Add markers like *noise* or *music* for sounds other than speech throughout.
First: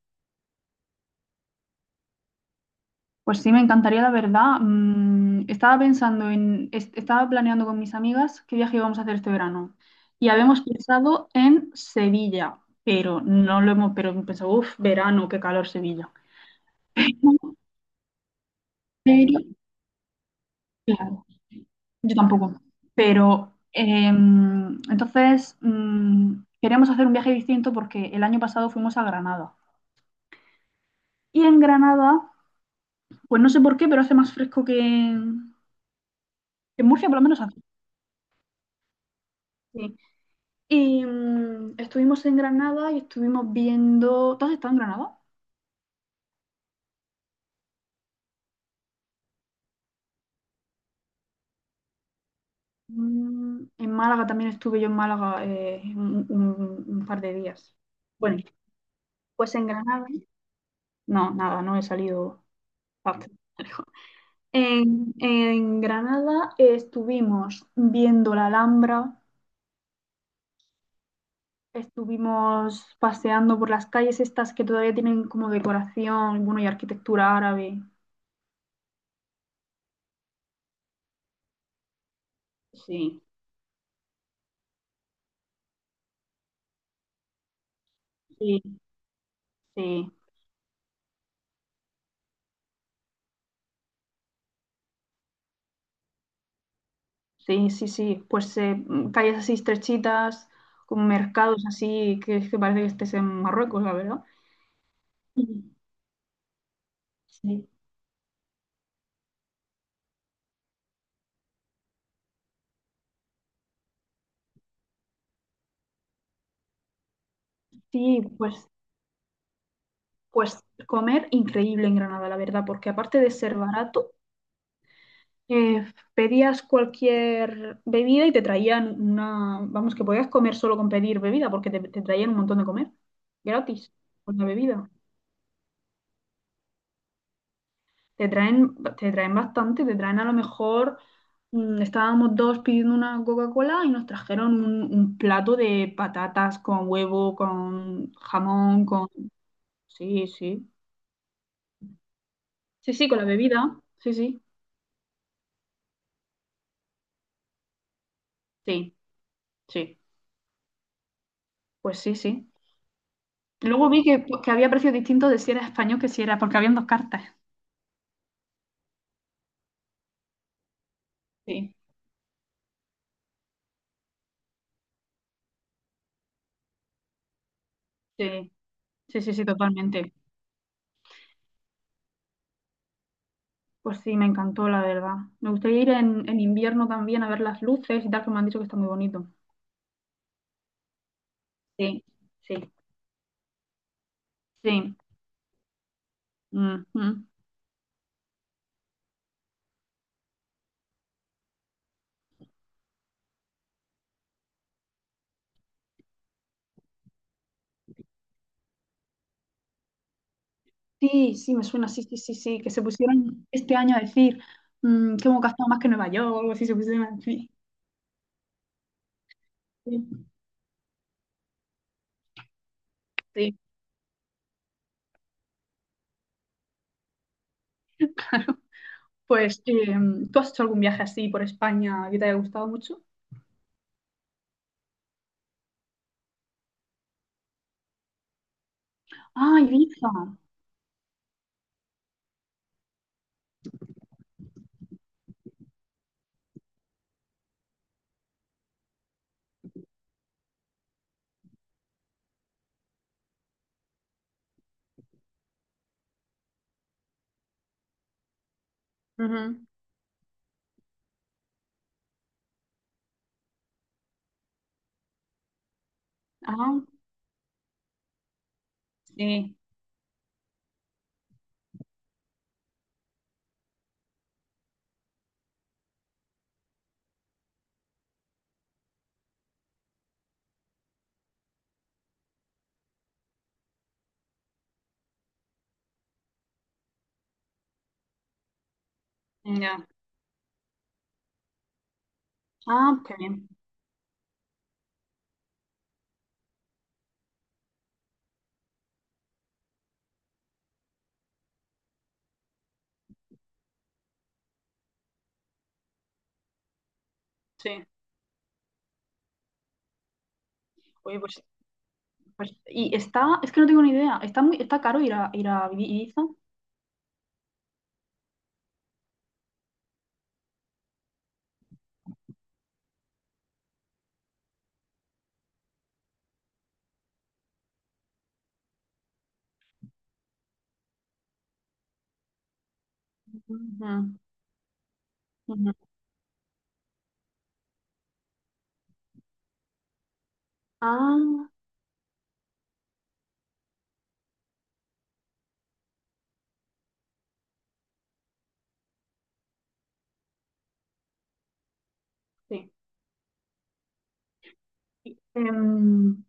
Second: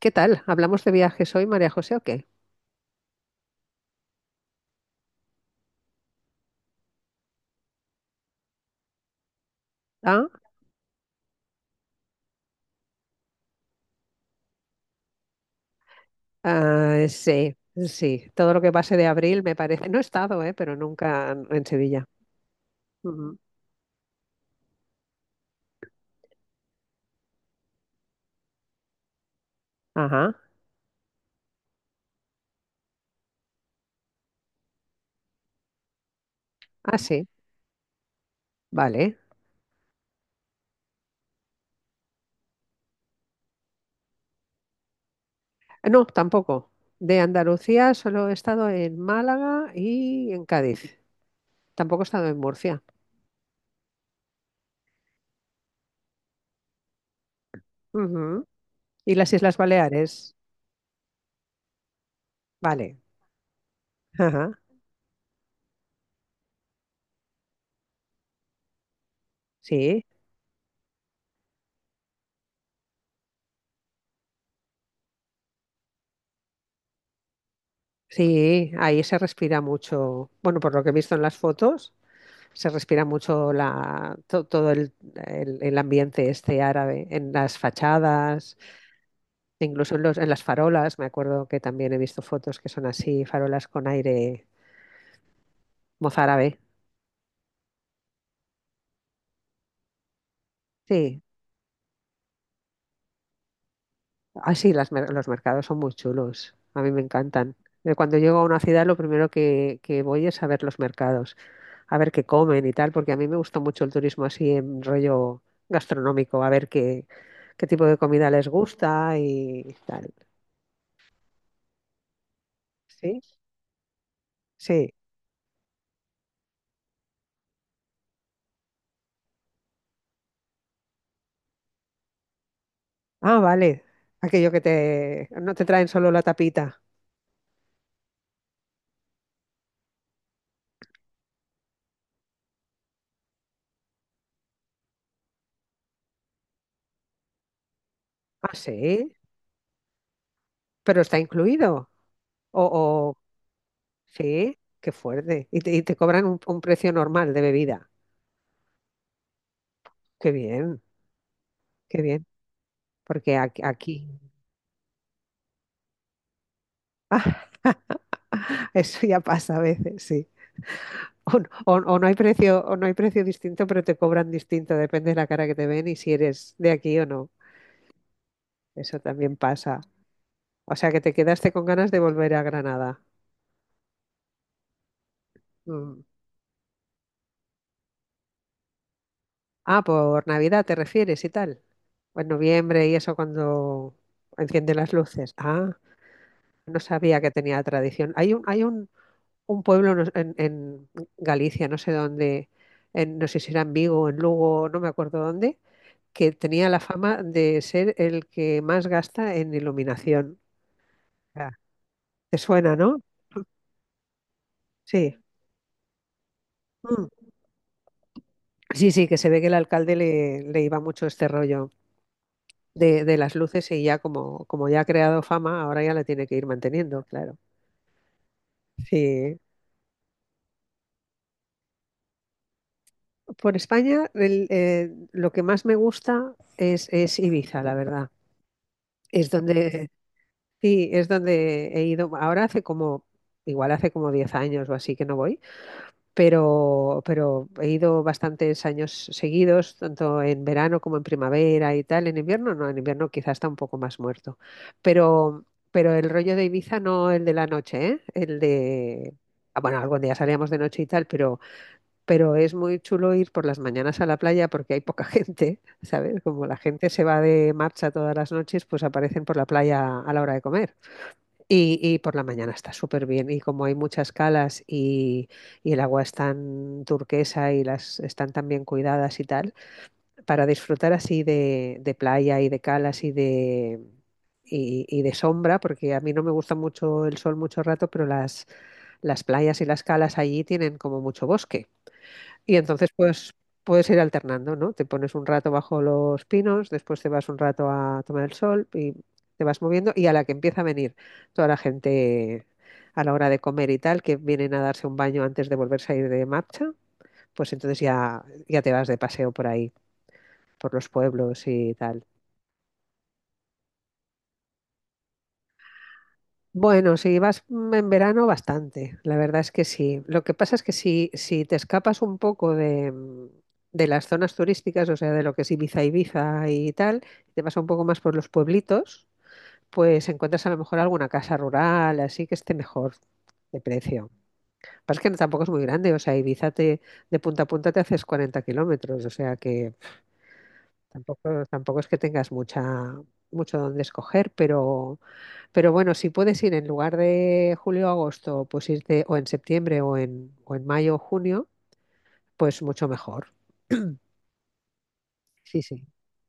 ¿Qué tal? ¿Hablamos de viajes hoy, María José, o qué? Pues sí, me encantaría, la verdad. Mm, estaba pensando en, estaba planeando con mis amigas qué viaje íbamos a hacer este verano. Ah, Y habíamos pensado en Sevilla, pero no lo hemos, pero pensado, uff, verano, qué calor Sevilla. ah, sí, sí. Todo lo que pase de Pero, abril me parece. No he estado, pero claro, nunca en Sevilla. yo tampoco. Ujú. Pero entonces queríamos hacer un viaje distinto porque el año pasado fuimos a Granada. Ajá. Y en Granada, pues no sé por qué, pero hace más fresco que en Ah, Murcia, por lo sí. menos hace. Vale. Y estuvimos en Granada y estuvimos viendo. ¿Tú has estado en Granada? Ah, no, tampoco. De Andalucía solo he estado en Málaga y en Cádiz. Tampoco he estado en Murcia. Mm, en Málaga también estuve yo en Málaga un, un par de días. Bueno, Ujú. ¿Y las pues Islas en Granada. Baleares? No, nada, no he salido. Vale. Bastante lejos. Ajá. En Granada estuvimos viendo la Alhambra, Sí. estuvimos paseando por las calles estas que todavía tienen como decoración, bueno, y arquitectura árabe. Sí, ahí se respira mucho. Bueno, por lo que he visto en las fotos. Se respira Sí, mucho todo el ambiente este árabe en las fachadas, sí, incluso sí. En las farolas. Me acuerdo que también he visto fotos que son así, farolas con aire mozárabe. Sí, sí, sí. Pues calles así estrechitas, con Sí, mercados así, que es que parece que estés en Marruecos, la verdad. así los Y- mercados son muy chulos. A mí me encantan. Sí, Cuando llego a una ciudad, lo primero que voy es a ver los mercados, a ver qué comen y tal, porque a mí me gusta mucho el turismo así en rollo gastronómico, a ver qué tipo de sí, comida les pues, gusta y tal. pues comer increíble en Granada, la verdad, porque aparte Sí. de ser barato, Sí. eh, pedías cualquier bebida y te traían una, vamos, que podías comer solo con pedir bebida, porque te traían un montón de comer, Ah, vale. gratis, con la Aquello que bebida. te. No te traen solo la tapita. Te traen bastante, te traen a lo mejor, estábamos dos pidiendo una Coca-Cola y nos trajeron un plato de patatas con huevo, con Ah, jamón, con... sí. Sí, sí. Pero está incluido. O, Sí, sí, o... con la bebida. Sí, sí. Sí, qué fuerte. Y te cobran un precio normal de bebida. Sí, sí. Qué bien, Pues qué sí, bien. sí. Porque aquí, Luego vi que, aquí pues, que había precios distintos de si era español que si era, porque habían dos cartas. *laughs* eso ya pasa a veces, sí. O, n- Sí, o- o no hay precio, o no hay precio distinto, pero te cobran distinto. Depende de la cara que te ven y si eres de aquí o no. sí, Eso sí, sí, también sí, pasa. totalmente. O sea que te quedaste con ganas de volver a Granada. Pues sí, me encantó, la verdad. Me gustaría ir Mm. En invierno también a ver las luces y tal, que me han dicho que está muy bonito. Ah, por Navidad te refieres y tal. Sí, En sí, noviembre y eso cuando enciende las sí. luces. Ah, no sabía Ujú. que tenía tradición. Hay un pueblo en Galicia, no sé dónde, no sé si era en Vigo, o en Lugo, no me acuerdo dónde, que tenía la fama de ser el que más gasta en iluminación. Sí, Ah. sí, me suena, sí, sí, sí, ¿Te sí, que suena, se no? pusieron este año a decir Sí. Que hemos gastado más que Nueva York, o algo así se pusieron Mm. a decir. Sí, sí, que se ve que el alcalde Sí, le iba mucho este rollo de las sí. luces y ya como ya ha creado fama, ahora ya la tiene que ir manteniendo, claro. Sí. Pues, ¿tú has hecho algún viaje así por España que te haya gustado mucho? Por España, lo que más me gusta es Ibiza, la verdad. Es Ah, donde, Ibiza. sí, es donde he ido. Igual hace como 10 años o así que no voy, pero he ido bastantes años seguidos, tanto en verano como en primavera y tal. En invierno no, en invierno quizás está un poco más muerto. Pero, pero el rollo de Ibiza no el de la noche, ¿eh? El de. Ujú. Bueno, algún día salíamos de noche y tal, pero es muy chulo ir por las mañanas a la playa porque hay poca *laughs* gente, ¿sabes? Como la Ah, gente se va de marcha todas las noches, pues aparecen por la sí, playa a la hora de comer. Y por la mañana está súper bien. Y como hay muchas calas y el agua es tan turquesa y las están tan bien cuidadas y tal, para disfrutar así de playa y de calas y de. Y de sombra, porque a mí no me gusta mucho el sol mucho rato, pero las playas y las ya. calas allí tienen como mucho bosque. Y entonces Ah, qué pues bien, puedes ir alternando, ¿no? Te pones un rato bajo los pinos, después te vas un rato a tomar el sol y te vas moviendo y a la que empieza a venir toda la gente a la hora de comer y tal, que vienen a darse un baño antes de volverse a ir de marcha, pues entonces sí. ya te vas de paseo por ahí, por los Oye, pues, pueblos y tal. Y está, es que no tengo ni idea, está muy, está caro ir a, ir a Ibiza. Bueno, si vas en verano, bastante. La verdad es que sí. Lo que pasa es que si te escapas un poco de las zonas turísticas, o sea, de lo que es Ibiza, Ibiza y tal, te vas un poco más por los pueblitos, pues encuentras a lo mejor alguna casa rural, así que esté mejor de precio. Ujú, Pasa que tampoco es muy ujú. grande, o sea, Ibiza de punta a punta te haces 40 kilómetros, o sea que tampoco, Ah, tampoco es que tengas mucho donde escoger, pero. Pero bueno, si puedes ir en lugar de julio o agosto, pues irte o en septiembre o en mayo o junio, pues sí. mucho mejor. *clears throat* Sí, sí. Em,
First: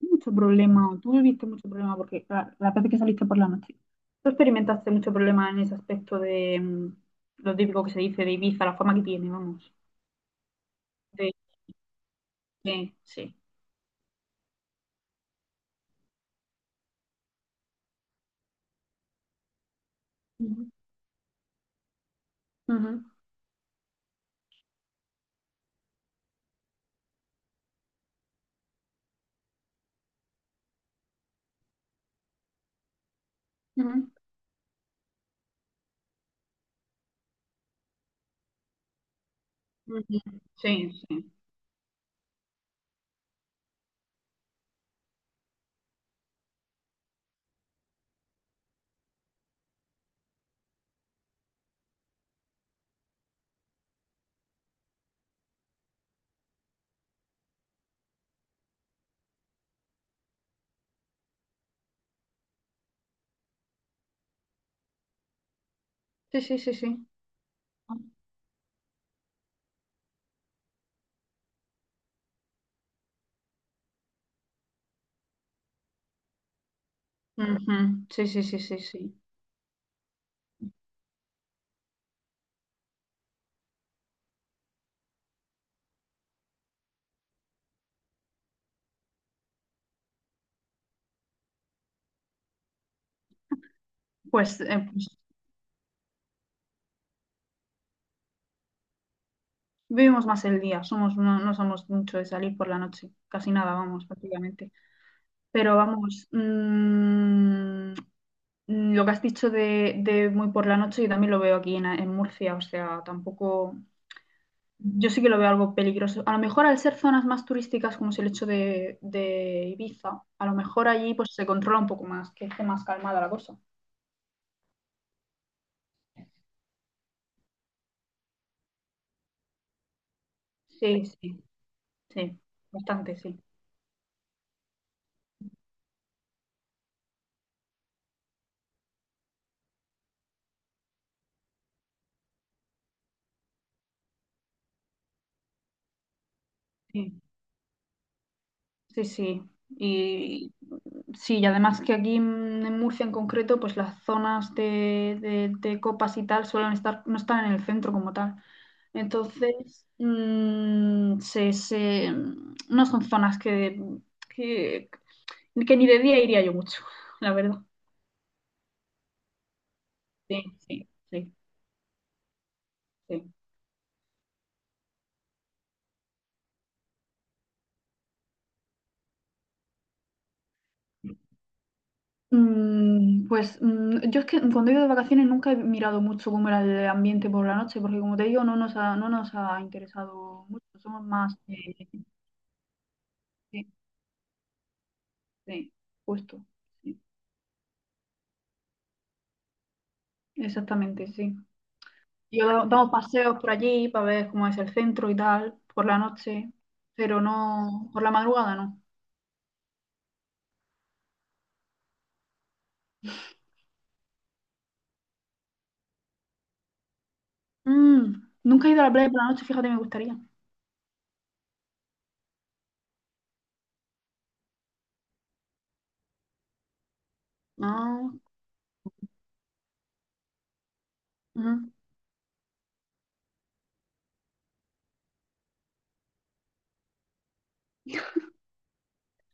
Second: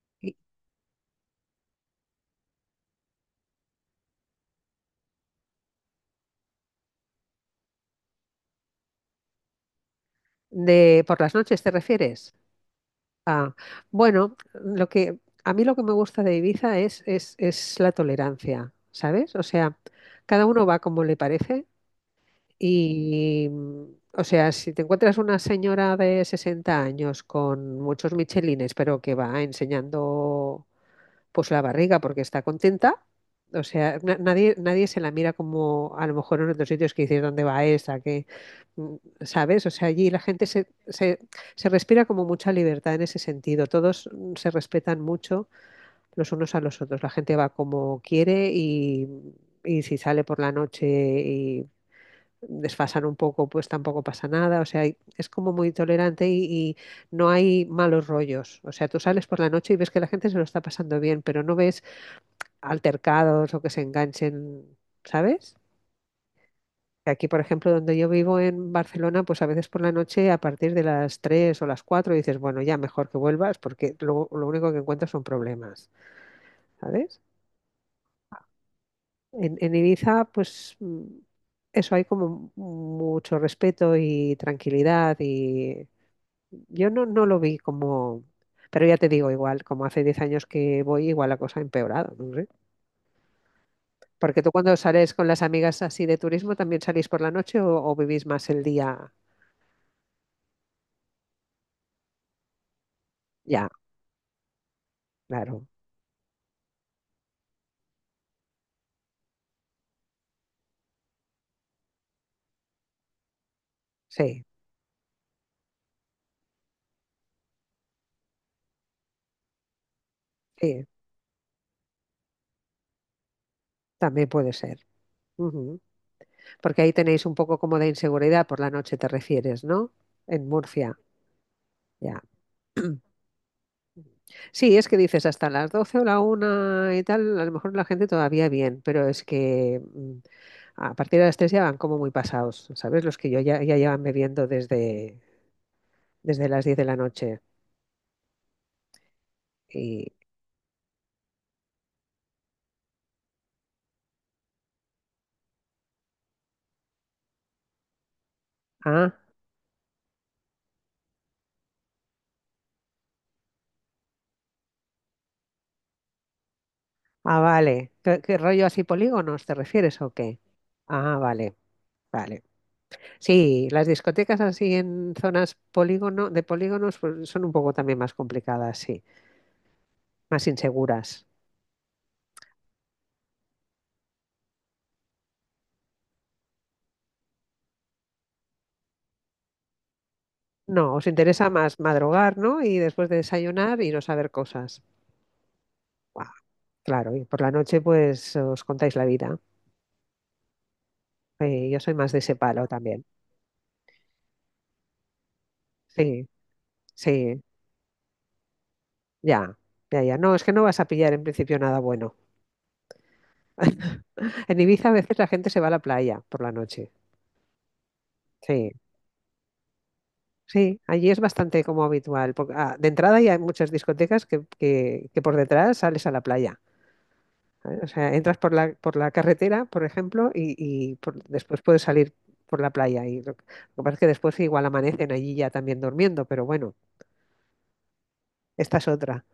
mucho Y problema, o tú viviste mucho problema, porque la vez que saliste por la noche, tú experimentaste mucho problema en ese aspecto de lo típico que se dice de Ibiza, la fama que tiene, vamos. ¿por De, las noches te refieres? Sí. Ah, bueno, lo que a mí lo que me gusta de Ibiza es la tolerancia, ¿sabes? O sea, cada uno Ujú, va como le parece ujú, y, mm, o sea, si te encuentras una señora de 60 años con muchos michelines, pero que va enseñando pues la barriga, porque está contenta. O sea, ujú, nadie se la mira como a lo mejor en otros sitios que dices dónde va esa, mm, ¿sabes? O sea, allí la ujú. gente se, Sí, se, sí. se respira como mucha libertad en ese sentido. Todos se respetan mucho los unos a los otros. La gente va como quiere y si sale por la noche y desfasan un poco, pues tampoco pasa nada. O sea, es como muy tolerante y no hay malos rollos. O sea, tú sales por la noche y ves que la gente se lo está pasando bien, pero no ves altercados o que se enganchen, ¿sabes? Sí, sí, sí, sí. Aquí, por ejemplo, donde yo vivo en Barcelona, pues a veces por la noche, a partir de las 3 o las 4 dices, bueno, ya mejor que vuelvas porque lo único que encuentras son problemas, ¿sabes? Ujú, sí, sí, sí, sí, sí. En Ibiza, pues eso hay como mucho respeto y tranquilidad y yo no lo vi como, pero ya te digo, igual, como hace 10 años que voy, igual la cosa ha empeorado, ¿no? Porque tú Pues, cuando pues sales con las amigas así de turismo, ¿también salís por la noche o vivís más el día? vivimos más el día, somos, no, no somos mucho de salir por la noche, casi Ya, nada, vamos, prácticamente. claro. Pero vamos, lo que has dicho de muy por la noche, yo también lo veo aquí en Murcia, o sea, tampoco, Sí, yo sí que lo veo algo peligroso. A lo mejor al ser zonas más turísticas, como es el hecho de Ibiza, a lo sí, mejor allí pues se controla un poco más, que esté más calmada la cosa. también puede ser. Ujú. Porque ahí tenéis un poco como de inseguridad por la noche, te refieres, ¿no? En Murcia. Sí, sí, Ya. sí, *clears throat* bastante, sí. Sí, es que dices hasta las 12 o la 1 y tal, a lo mejor la gente todavía bien, pero es que a partir de las 3 ya van como muy pasados, ¿sabes? Los que yo ya llevan bebiendo desde las 10 de la Sí, noche. sí, sí. Y, Y sí, y además que aquí en Murcia en concreto, pues las zonas de, de copas y tal suelen estar, no están en el centro como tal. ah, Entonces, se, no son zonas que, que ni de día iría yo mucho, la Ah, verdad. vale. ¿Qué rollo así polígonos te refieres o qué? Sí, sí, Ah, sí, vale, vale. sí. Sí, las discotecas así en zonas de polígonos pues, son un poco también más complicadas, sí, más inseguras. Mm, pues yo es que cuando he ido de vacaciones nunca he mirado mucho cómo era el ambiente por la noche, porque como te digo, no nos ha, no nos ha interesado mucho, No, somos os más... interesa más madrugar, ¿no? Y después de sí, desayunar iros a ver cosas. sí, Guau, justo, sí, claro, y por la noche pues os contáis la vida. exactamente, sí. Sí, yo soy más de ese Yo palo damos también. paseos por allí para ver cómo es el centro y tal, por la Sí, noche, pero sí, no, por la madrugada no. ya, ya, ya. No, es que no vas a pillar en principio nada bueno. En Ibiza a veces la gente se va a la playa por la noche. Mm, nunca Sí. he ido a la playa por la noche, fíjate, me gustaría. Sí, allí es bastante como habitual. Porque, de entrada ya hay muchas discotecas que por detrás sales a la playa. ¿Eh? O sea, No, entras por la, carretera, por ejemplo, y después mm. puedes salir por la playa. Y lo que pasa es que después igual amanecen allí ya también durmiendo, pero bueno, esta es otra.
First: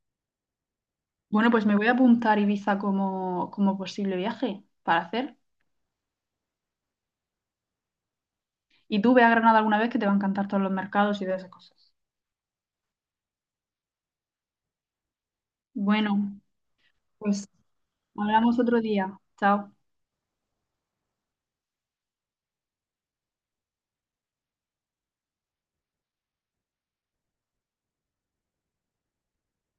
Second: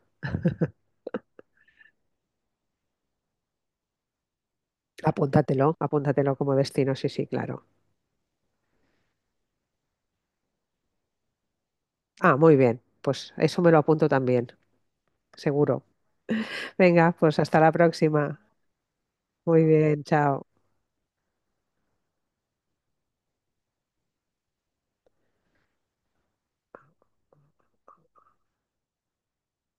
Bueno, pues me voy a apuntar Ibiza como, como posible viaje para hacer. Apúntatelo, apúntatelo como destino, sí, sí, claro. Y tú ve a Granada alguna vez que te va a encantar todos los mercados y todas esas cosas. Ah, muy bien, pues eso me lo apunto también, seguro. Bueno, Venga, pues pues hasta la próxima. hablamos otro día. Muy Chao. bien, chao.